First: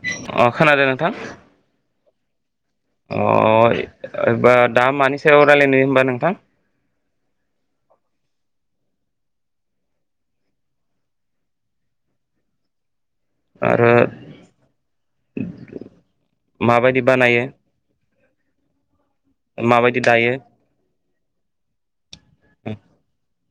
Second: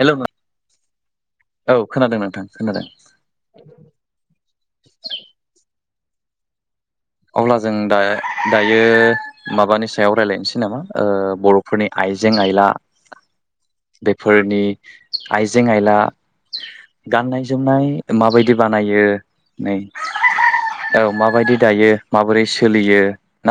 Hello नों अ खोनादों नोंथां। औ खोनादों नोंथां खोनादों अ दा मानि सायाव रायज्लायनो होनबा नोंथां। अब्ला जों दा दायो माबानि सायाव रायज्लायनोसै नामा ओ बर'फोरनि आइ आइजें आइला आरो बेफोरनि आइजें आयला माबायदि बानायो गाननाय जोमनाय माबायदि बानायो नै माबायदि दायो औ माबायदि दायो माबोरै सोलियो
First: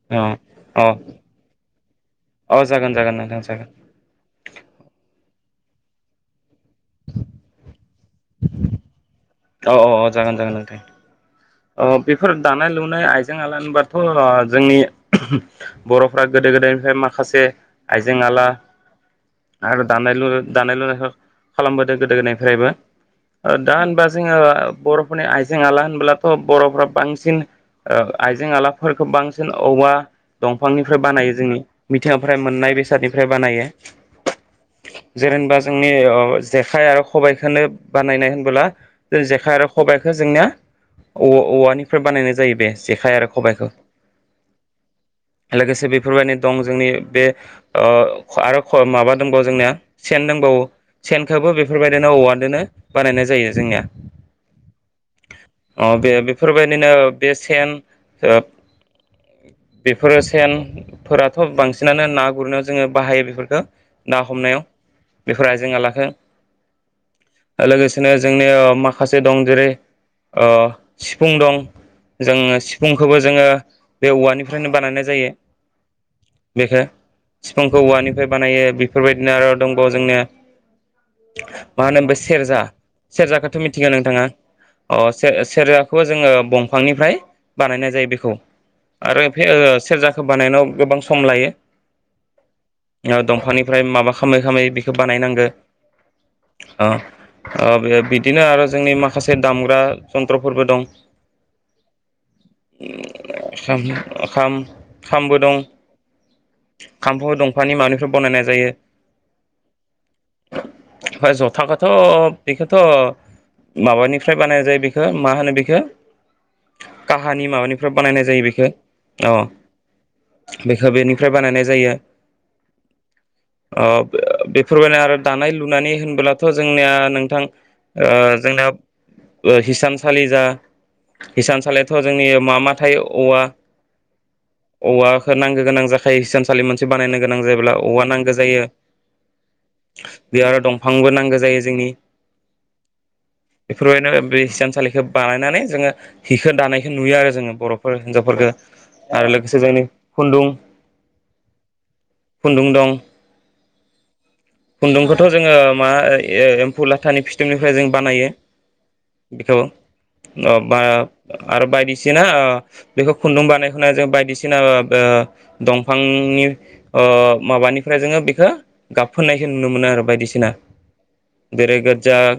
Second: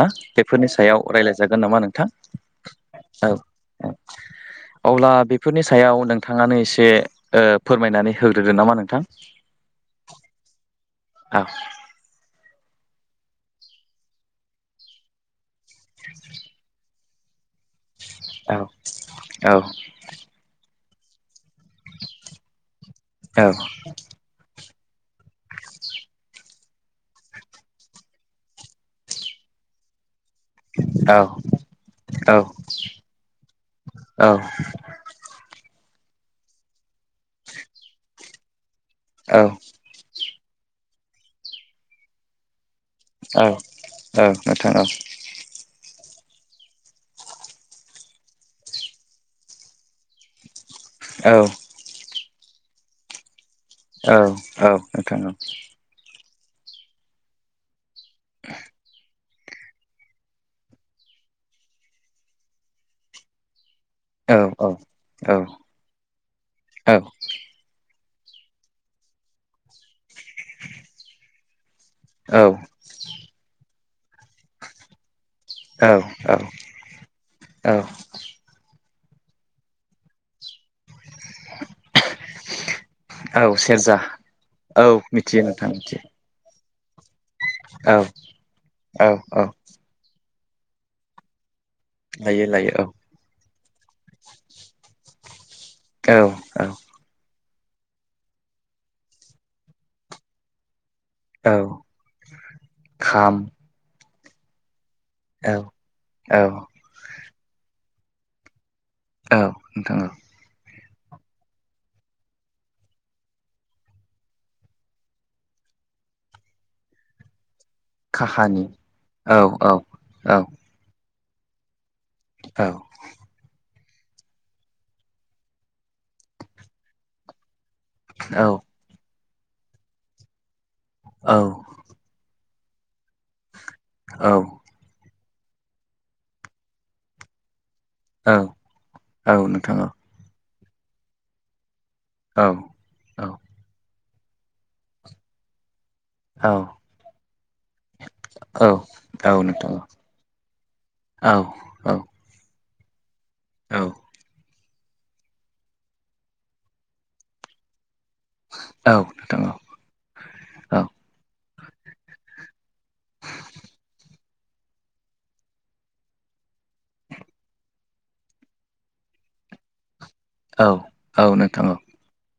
ना बेफोरनि अ सायाव रायज्लायजागोन नामा नोंथां। अ जागोन जागोन औ नोंथां जागोन। औ अब्ला बेफोरनि सायाव नोंथाङानो एसे ओ फोरमायनानै होग्रोदो नामा नोंथां। औ औ औ जागोन जागोन नोंथां। औ बेफोर दानाय लुनाय आइजें आला होनबाथ' जोंनि बर'फ्रा गोदो गोदायनिफ्राय माखासे आइजें-आइला औ औ आरो दानाय-लुनाय खालामबोदों गोदो गोदायनिफ्रायबो। औ दा होनबा जोङो बर'फोरनि आइजें-आला होनबोलाथ' बर'फ्रा बांसिन आइजें-आलाफोरखौ बांसिन औवा दंफांनिफ्राय औ बानायो जोंनि मिथिंगानिफ्राय मोननाय बेसादनिफ्राय बानायो। जेरेन बाज जोंनि जेखाइ आरो खबायाइखौनो बानायनाय होनबोला जों औ जेखाइ आरो खबायाइखौ जोंनिया औ औवानिफ्राय बानायनाय जायो बे जेखाइ आरो औ खबाइखौ। औ नोंथां लोगोसे बे बेफोरबायदि दं जोंनि बे आरो माबा दंबावो जोंनिया सेन दंबावो औ औ सेनखबो बेफोरबायदिनो औवादोनो बानायनाय जायो जोंनिया। औ औ नोंथां औ। अ बे बेफोरबायदिनो बे सेन बेफोरो सेनफोराथ' बांसिनानो ना गुरनायाव जोङो बाहायो बेफोरखौ। ना औ हमनायाव औ बेफोर आइजेंना लाखो लोगोसे बिदिनो जोंनि माखासे दं जेरै सिफुं दं जोंङो सिफुंखौबो जोंङो बे औवानिफ्रायनो बानायनाय जायो औ औ बेखौ औ बिफांखौ औवानिफ्राय बानायो। बेफोरबायदिनो आरो दंबावो जोंनि मा होनोम बे सेरजा औ सेरजाख सेरजा औ नोंथा मिथियो नोंथां मिथियो सेराखौ जोंङो दफांनिफ्राय बानाय औ जायो बिखौ औ आरो औ बेयो सेर बेखौ बानायनायाव गोबां सम लायो। लायोयो लायोायो औ ओमफ्राय माबा खालामै खालामै बेखौ बानायनांगो औ औ बे बिदिनो आरो जोंनि माखासे दामग्रा जन्थ्रफोरबो दं औ खाम ओ खाम खामबो दं। औ औ खाम्फुबो दंफांनि माबानिफोर बनायनाय जायो? औ नोंथां औ ओमफ्राय जथाखौथ' बेखौथ' माबानिफ्राय बानायनाय जायो बेखौ मा होनो बेखौ काहानि माबानिफ्राय बानायनाय जायो काहानि बेखौ औ औ बेखौ बेनिफ्राय बानायनाय जायो। औ बेफोरबायदिनो आरो दानाय लुनानै होनबोलाथ' जोंनिया नोंथां जोंना हिसानसालि जा औ हिसानसालियाथ' जोंनि मामा थायो औवा औ औवाखौ नांगौ गोनां जाखायो हसानसालि मोनसे बानायनो गोनां जायोब्ला औवा नांगौ जायो औ नोंथां औ नोंथां औ बे आरो दंफांबो नांगौ जायो जोंनि औ बेफोरबायदिनो बे थानसालिखौ बानायनानै जोंङो औ हिखौ दानायखौ नुयो आरो जोंङो बर'फोर हिनजावफोरखौ औ आरो लोगोसे नोंथां जोंनि खुन्दुं औ खुन्दुं दं औ खुन्दुंखौथ' जोंङो मा एम्फौ लाथानि फिथोबनिफ्राय जों बानायो बेखौ आरो बायदिसिना बेखौ खुन्दुं बानायखौनो जों बायदिसिना ना ओ दंफांनि ओ माबानिफ्राय जोंङो बेखो गाबफोननाय नुनो मोनो आरो बायदि औ औ नोंथां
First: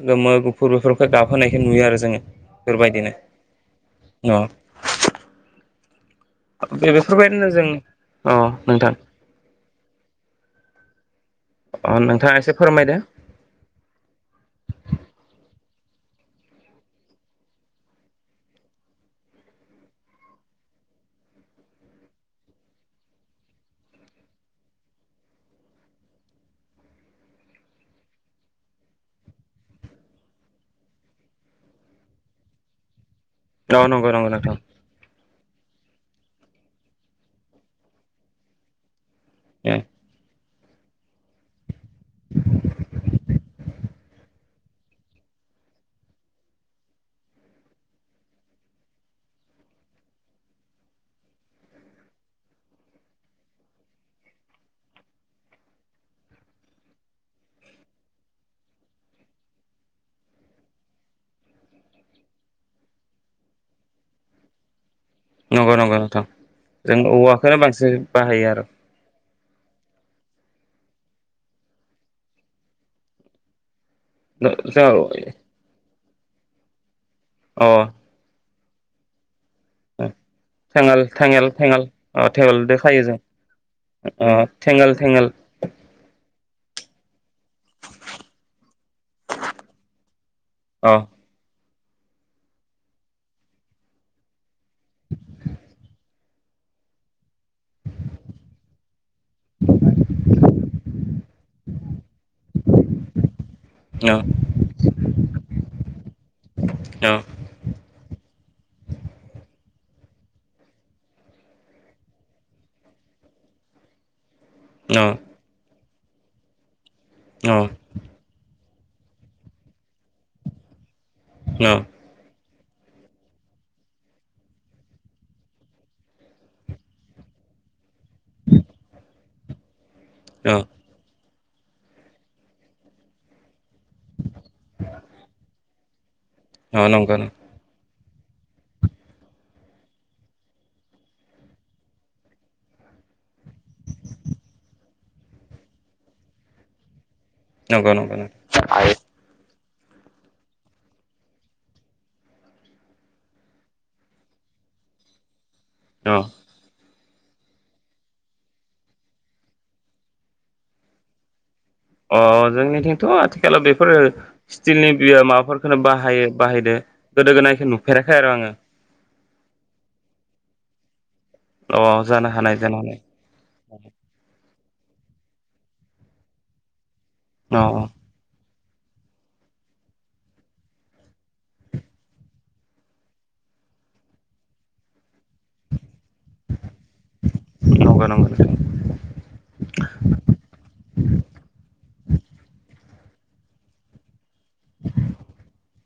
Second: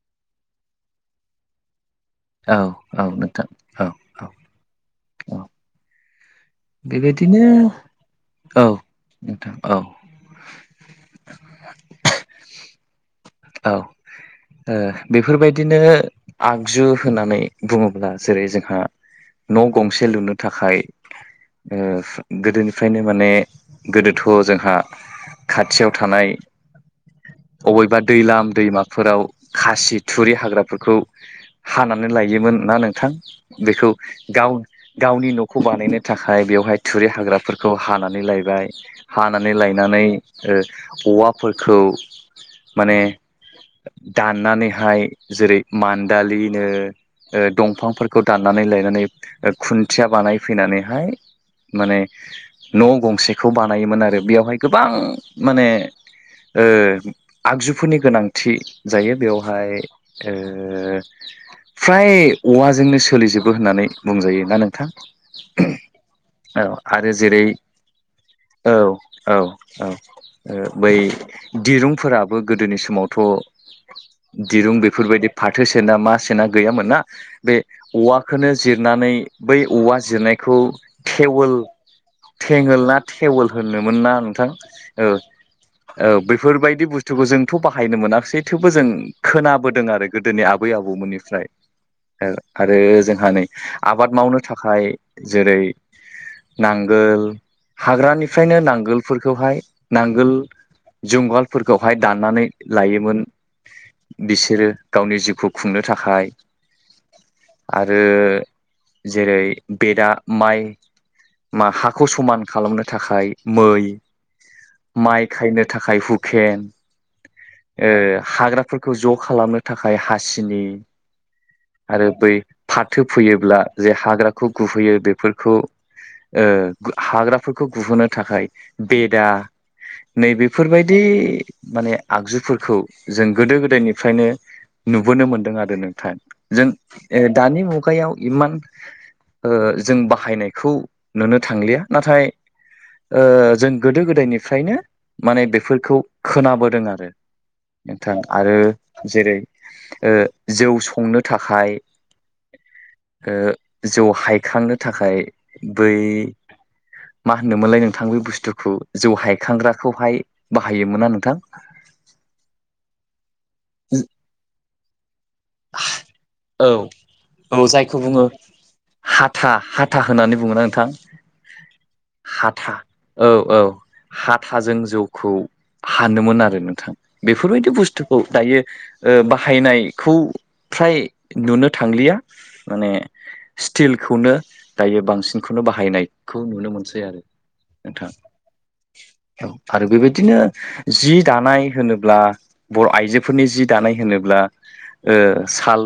गोमो गुफुर बेफोरखौ गाबहोनायखौ नुयो आरो जोंङो औ औ बेफोरबायदिनो नोंथां औ औ ओ औ बेबायदिनो जों अ औ नोंथां नोंथां औ अ नोंथाङा एसे फोरमायदो औ ओ बेफोरबायदिनो आगजु होननानै बुङोब्ला जेरै जोंहा न' गंसे लुनो थाखाय ओ गोदोनिफ्रायनो माने गोदोथ' जोंहा खाथियाव थानाय अबेबा दैलाम दैमाफोराव खासि थुरि हाग्राफोरखौ हानानै लायोमोन ना नोंथां औ बेखौ नंगौ नंगौ गाव नोंथां गावनि न' खौ बानायनो थाखाय बेवहाय थुरि हाग्राफोरखौ हानानै लायबाय हानानै लायनानै ओ औवाफोरखौ माने दाननानैहाय जेरै मान्दालिनो ओ दंफांफोरखौ दाननानै लायनानै खुन्थिया बानायफैनानैहाय माने न' गंसेखौ बानायोमोन आरो बेयावहाय गोबां माने ओ आगजुफोरनि गोनांथि जायो बेवहाय ओ फ्राय औवाजोंनो सोलिजोबो होननानै बुंजायो ना नोंथां नंगौ नंगौ नोंथां औ जों आरो जेरै औवाखौनो बांसिन बाहायो आरो औ औ। औ ओ बै दिरुंफोराबो गोदोनि समावथ' दिरुं जों बेफोरबायदि फाथो सेना मा सेना गैयामोन ना बे अ औवाखौनो जिरनानै बै औवा जिरनायखौ थेङाल थेङेल थेवोल थेङाल अ थेवोलदो थेङोल ना खायो जों थेवोल होनो मोनना अ नोंथां थेंगोल ओ थेंगोल औ बेफोरबायदि बुस्थुखौ जोंथ' बाहायनो मोनासै थेवबो जों खोनाबोदों आरो गोदोनि आबै अ आबौमोननिफ्राय ओ आरो जोंहा नै आबाद मावनो थाखाय जेरै नांगोल हाग्रानिफ्रायनो नांगोलफोरखौहाय नांगोल जंगलफोर दाननानै लायोमोन अ अ बिसोरो गावनि जिउखौ खुंनो थाखाय औ जे जेरै बेदआ माइ मा हाखौ समान खालामनो थाखाय मै अ माइ खायनो थाखाय हुकेन ओ हाग्रा फोरखौ ज' खालामनो थाखाय हासिनि अ आरो बै फाथो फोयोब्ला जे हाग्राखौ गुहैयो बेफोरखौ ओ हाग्राफोरखौ गुहोनो थाखाय बेदा अ नैबेफोरबायदि ओ माने आगजुफोरखौ जों गोदो गोदायनिफ्रायनो नुबोनो मोनदों आरो नों नोंथां जों अ नंगौ ओ दानि मुगायाव इमान ओ जों बाहायनायखौ नुनो थांलिया नाथाय ओ जों गोदो गोदायनिफ्रायनो माने बेफोरखौ खोनाबोदों आरो नंगौ नोंथां नंगौ आरो जेरै ओ जौ संनो थाखाय ओ जौ हायखांनो थाखाय बै नंगौ अ मा होनोमोनलाय नोंथां बे बुस्थुखौ जौ हायखांग्राखौहाय बाहायोमोनना नोंथां अ जोंनिथिंथ' आथिखालाव बेफोरो स्टिलनि होयो माबाफोरखौनो बाहायो औ बाहायदो गोदो औ गोदायनिखौ जायखौ नुफेराखै बुङो आरो आङो हाथा हाथा होननानै बुङोना नोंथां। अ जानो हानाय हाथा जानो हानाय औ औ हा थाजों जौखौ हानोमोन आरो नोंथां अ बेफोरबायदि बुस्थुखौ दायो। बाहायनायखौ फ्राय नुनो थांलिया माने स्टिलखौनो दायो बांसिन। बेखौनो बाहायनायखौ नुनो मोनसै आरो नंगौ नोंथां। नंगौ औ आरो बेबायदिनो जि दानाय होनो ब्ला बर' आइजोफोरनि जि दानाय होनोब्ला ओ साल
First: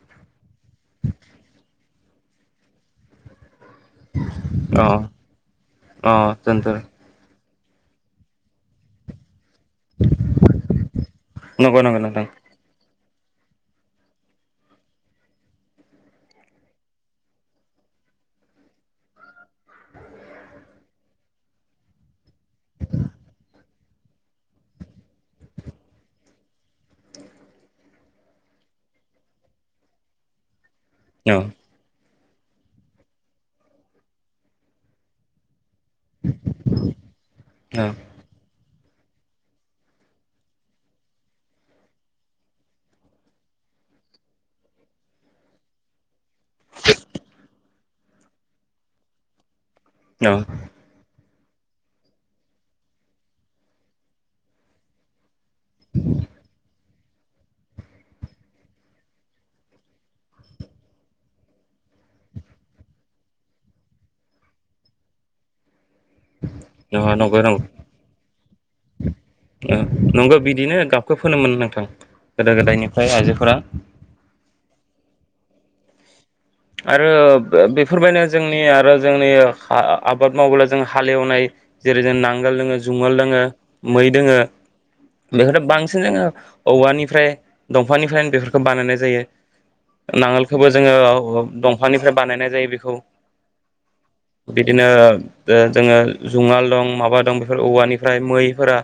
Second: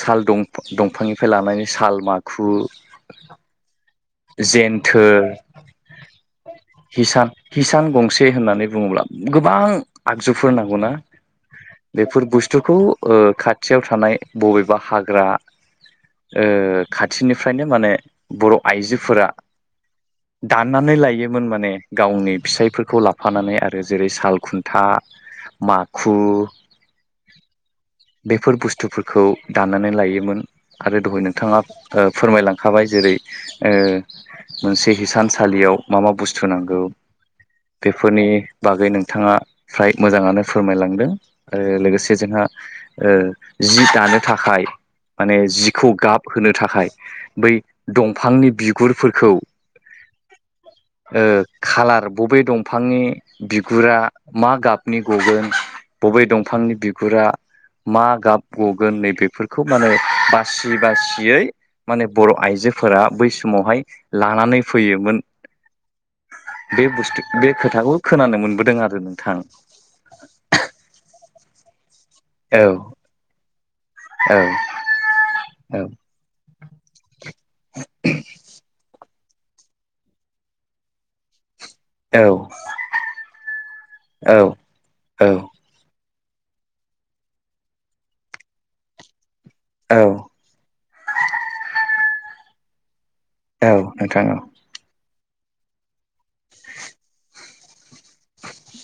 साल दंफां दंफांनिफ्राय लानानै साल माखु अ जेन्थोर अ दोनथ' हिसान हिसान गंसे होननानै बुङोब्ला गो बां आगजुफोर नांगौना नंगौ नंगौ नोंथां बेफोर बुस्थुखौ। ओ खाथियाव थानाय बबेबा हाग्रा ओ खाथिनिफ्रायनो माने बर' आइजोफोरा दाननानै लायोमोन माने गावनि फिसायफोरखौ लाफानानै आरो जेरै साल खुन्था माखु बेफोर बुस्थुफोरखौ दान्नानै लायोमोन आरो दहाय औ नोंथाङा ओ फोरमायलांखाबाय जेरै ओ मोनसे हिसानसालियाव मा मा बुस्थु नांगौ औ बेफोरनि बागै नोंथाङा फ्राय मोजाङानो फोरमायलांदों ओ लोगोसे जोंहा ओ जि दानो थाखाय माने जिखौ गाब होनो थाखाय बै दंफांनि बिगुरफोरखौ औ ओ खालार बबे दंफांनि बिगुरा मा गाबनि गगोन बबे दंफांनि बिगुरा मा गाब गगोन नै बेेफोरखौ माने बासि बासियै माने बर' आइजोफोरा बै समावहाय लानानै फैयोमोन बे औ बुस्थु नंगौ बे खोथाखौ खोनानो मोनबोदों आरो नोंथां ओ नंगौ बिदिनो गाबखो फोनोमोन नोंथां गोदो औ गोदायनिफ्राय आइजोफोरा औ [unintelligible] औ आरो बेफोरबायदिनो जोंनि आरो जोंनि आबाद मावोब्ला जों हालेवनाय जेरै- जों नांगोल दोङो जुंगालल दोङो मै औ दोङो बेखौथ' बांसिन जोङो औवानिफ्राय दंफांनिफ्राय बेफोरखौ बानायनाय जायो औ नांगोलखौबो जोङो दंफांनिफ्राय बानायनाय जायो बेखौ औ नोंथां औ बिदिनो जोङो जुङाल दं माबा दं बेफोर औवानि ओमफ्राय मैफोरा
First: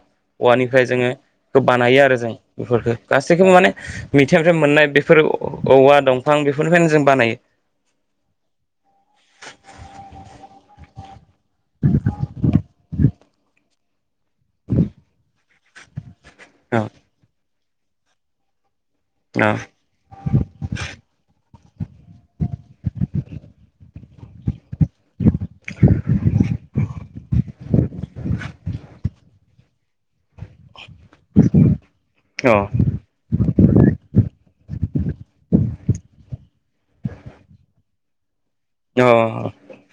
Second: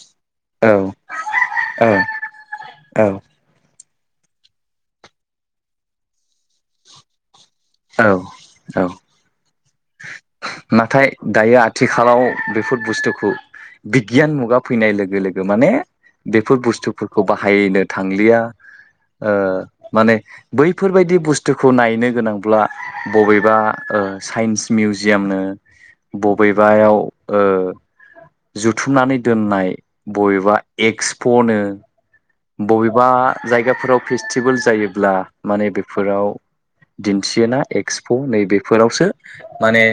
औवानिफ्राय जोङो बेखौ औ बानायो आरो जों बेफोरफोरखो गासैखौबो माने मिथिंगानिफ्राय मोननाय बेफोर औवा दंफां बेफोरनिफ्रायनो जों बानायो औ-औ नाथाय दायो आथिखालाव बेफोर बुस्थुखौ बिगियान मुगा फैनाय लोगो लोगो माने बेफोर औ बुस्थुफोरखौ बाहायनो थांलिया ओ माने बैफोरबायदि बुस्थुखौ नायनो गोनां अब्ला बबेबा ओ साइन्स मिउजियामनो बबेबायाव ओ जुथुमनानै दोननाय बबेबा एक्सप'नो औ बबेबा जायगाफोराव फेस्टिभेल जायोब्ला माने बेफोराव दिन्थियोना एक्सप' औ नैबेफोरावसो माने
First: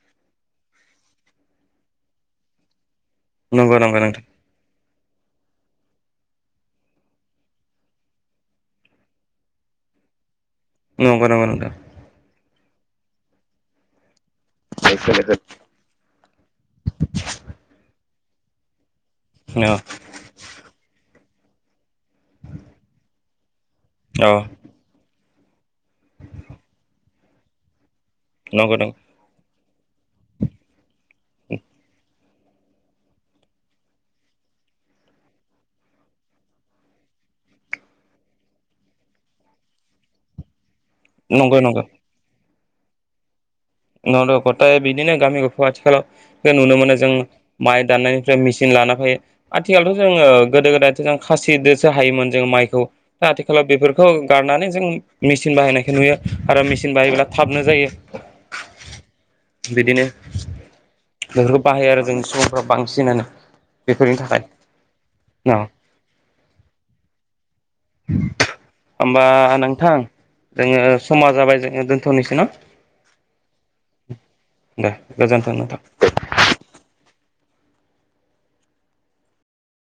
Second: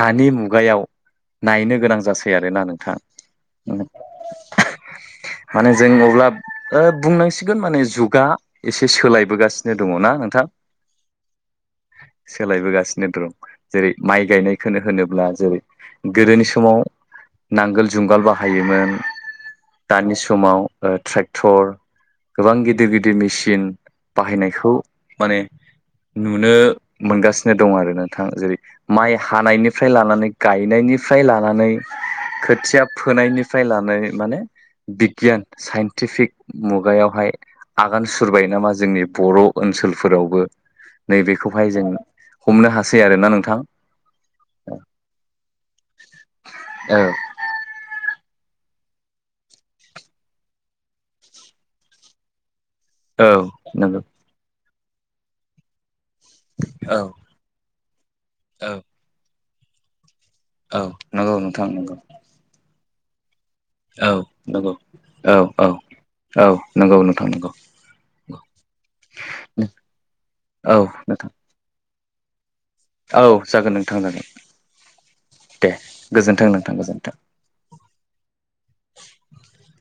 दानि मुगायाव नायनो गोनां जासै आरोना नोंथां। नंगौ नंगौ नोंथां माने जों अब्लाब ओ बुंनांसिगोन माने जुगा एसे सोलायबोगासिनो दङ' ना नोंथां नंगौ नंगौ नोंथां सोलायबोसिनो द्रं जेरै-माइ गायनायखोनो होनोब्ला जेरै गोदोनि स माव नांगोल जुंगाल बाहायोमोन औ दानि समाव ओ ट्रे क्टर गोबां गिदिर गिदिर मिसिन औ बाहायनायखौ माने नुनो मोनगासिनो दंआरो नोंथां जेरै नंगौ नंगौ माइ हानायनि फ्राय लानानै गायनायनिफ्राय लानानै खोथिया फोनायनिफ्राय लानानै माने बिगियान साइन टिफिक मुगायावहाय आगान सुरबाय नामा जोंनि बर' ओनसोलफोरावबो नंगौ नैबेखौहाय नंगौ जों हमनो हासै आरोना नोंथां। [unintelligible] बिदिनो गामि गफ' आथिखालाव बे नुनो मोनो औ जों माइ दाननायनि फ्राय मेसिन लाना फायो आथिखालथ' जोङो गोदो गोदायथ' जों खासिदोसो हायोमोन जों माइ खौ औ दा आथिखालाव नंगौ बेफोरखौ गारनानै जों मेसिन बाहायनायखौ नुयो आरो मेसिन बाहायोब्ला थाबनो जायो औ बिदिनो औ नंगौ बेफोरखौ नोंथां बाहायो नंगौ आरो जों सुबुंफ्रा बांसिनानो औ बेफोरनि थाखाय नोंगौ औ औ औ नोंगौ नोंथां नोंगौ होमबा नोंथां औ जोङो नोंथां समा जाबाय जोङो दोनथ'नोसै न' औ जागोन नोंथां जागोन दे गोजोन्थों दे नोंथां गोजोनथों नोंथां गोजोनथों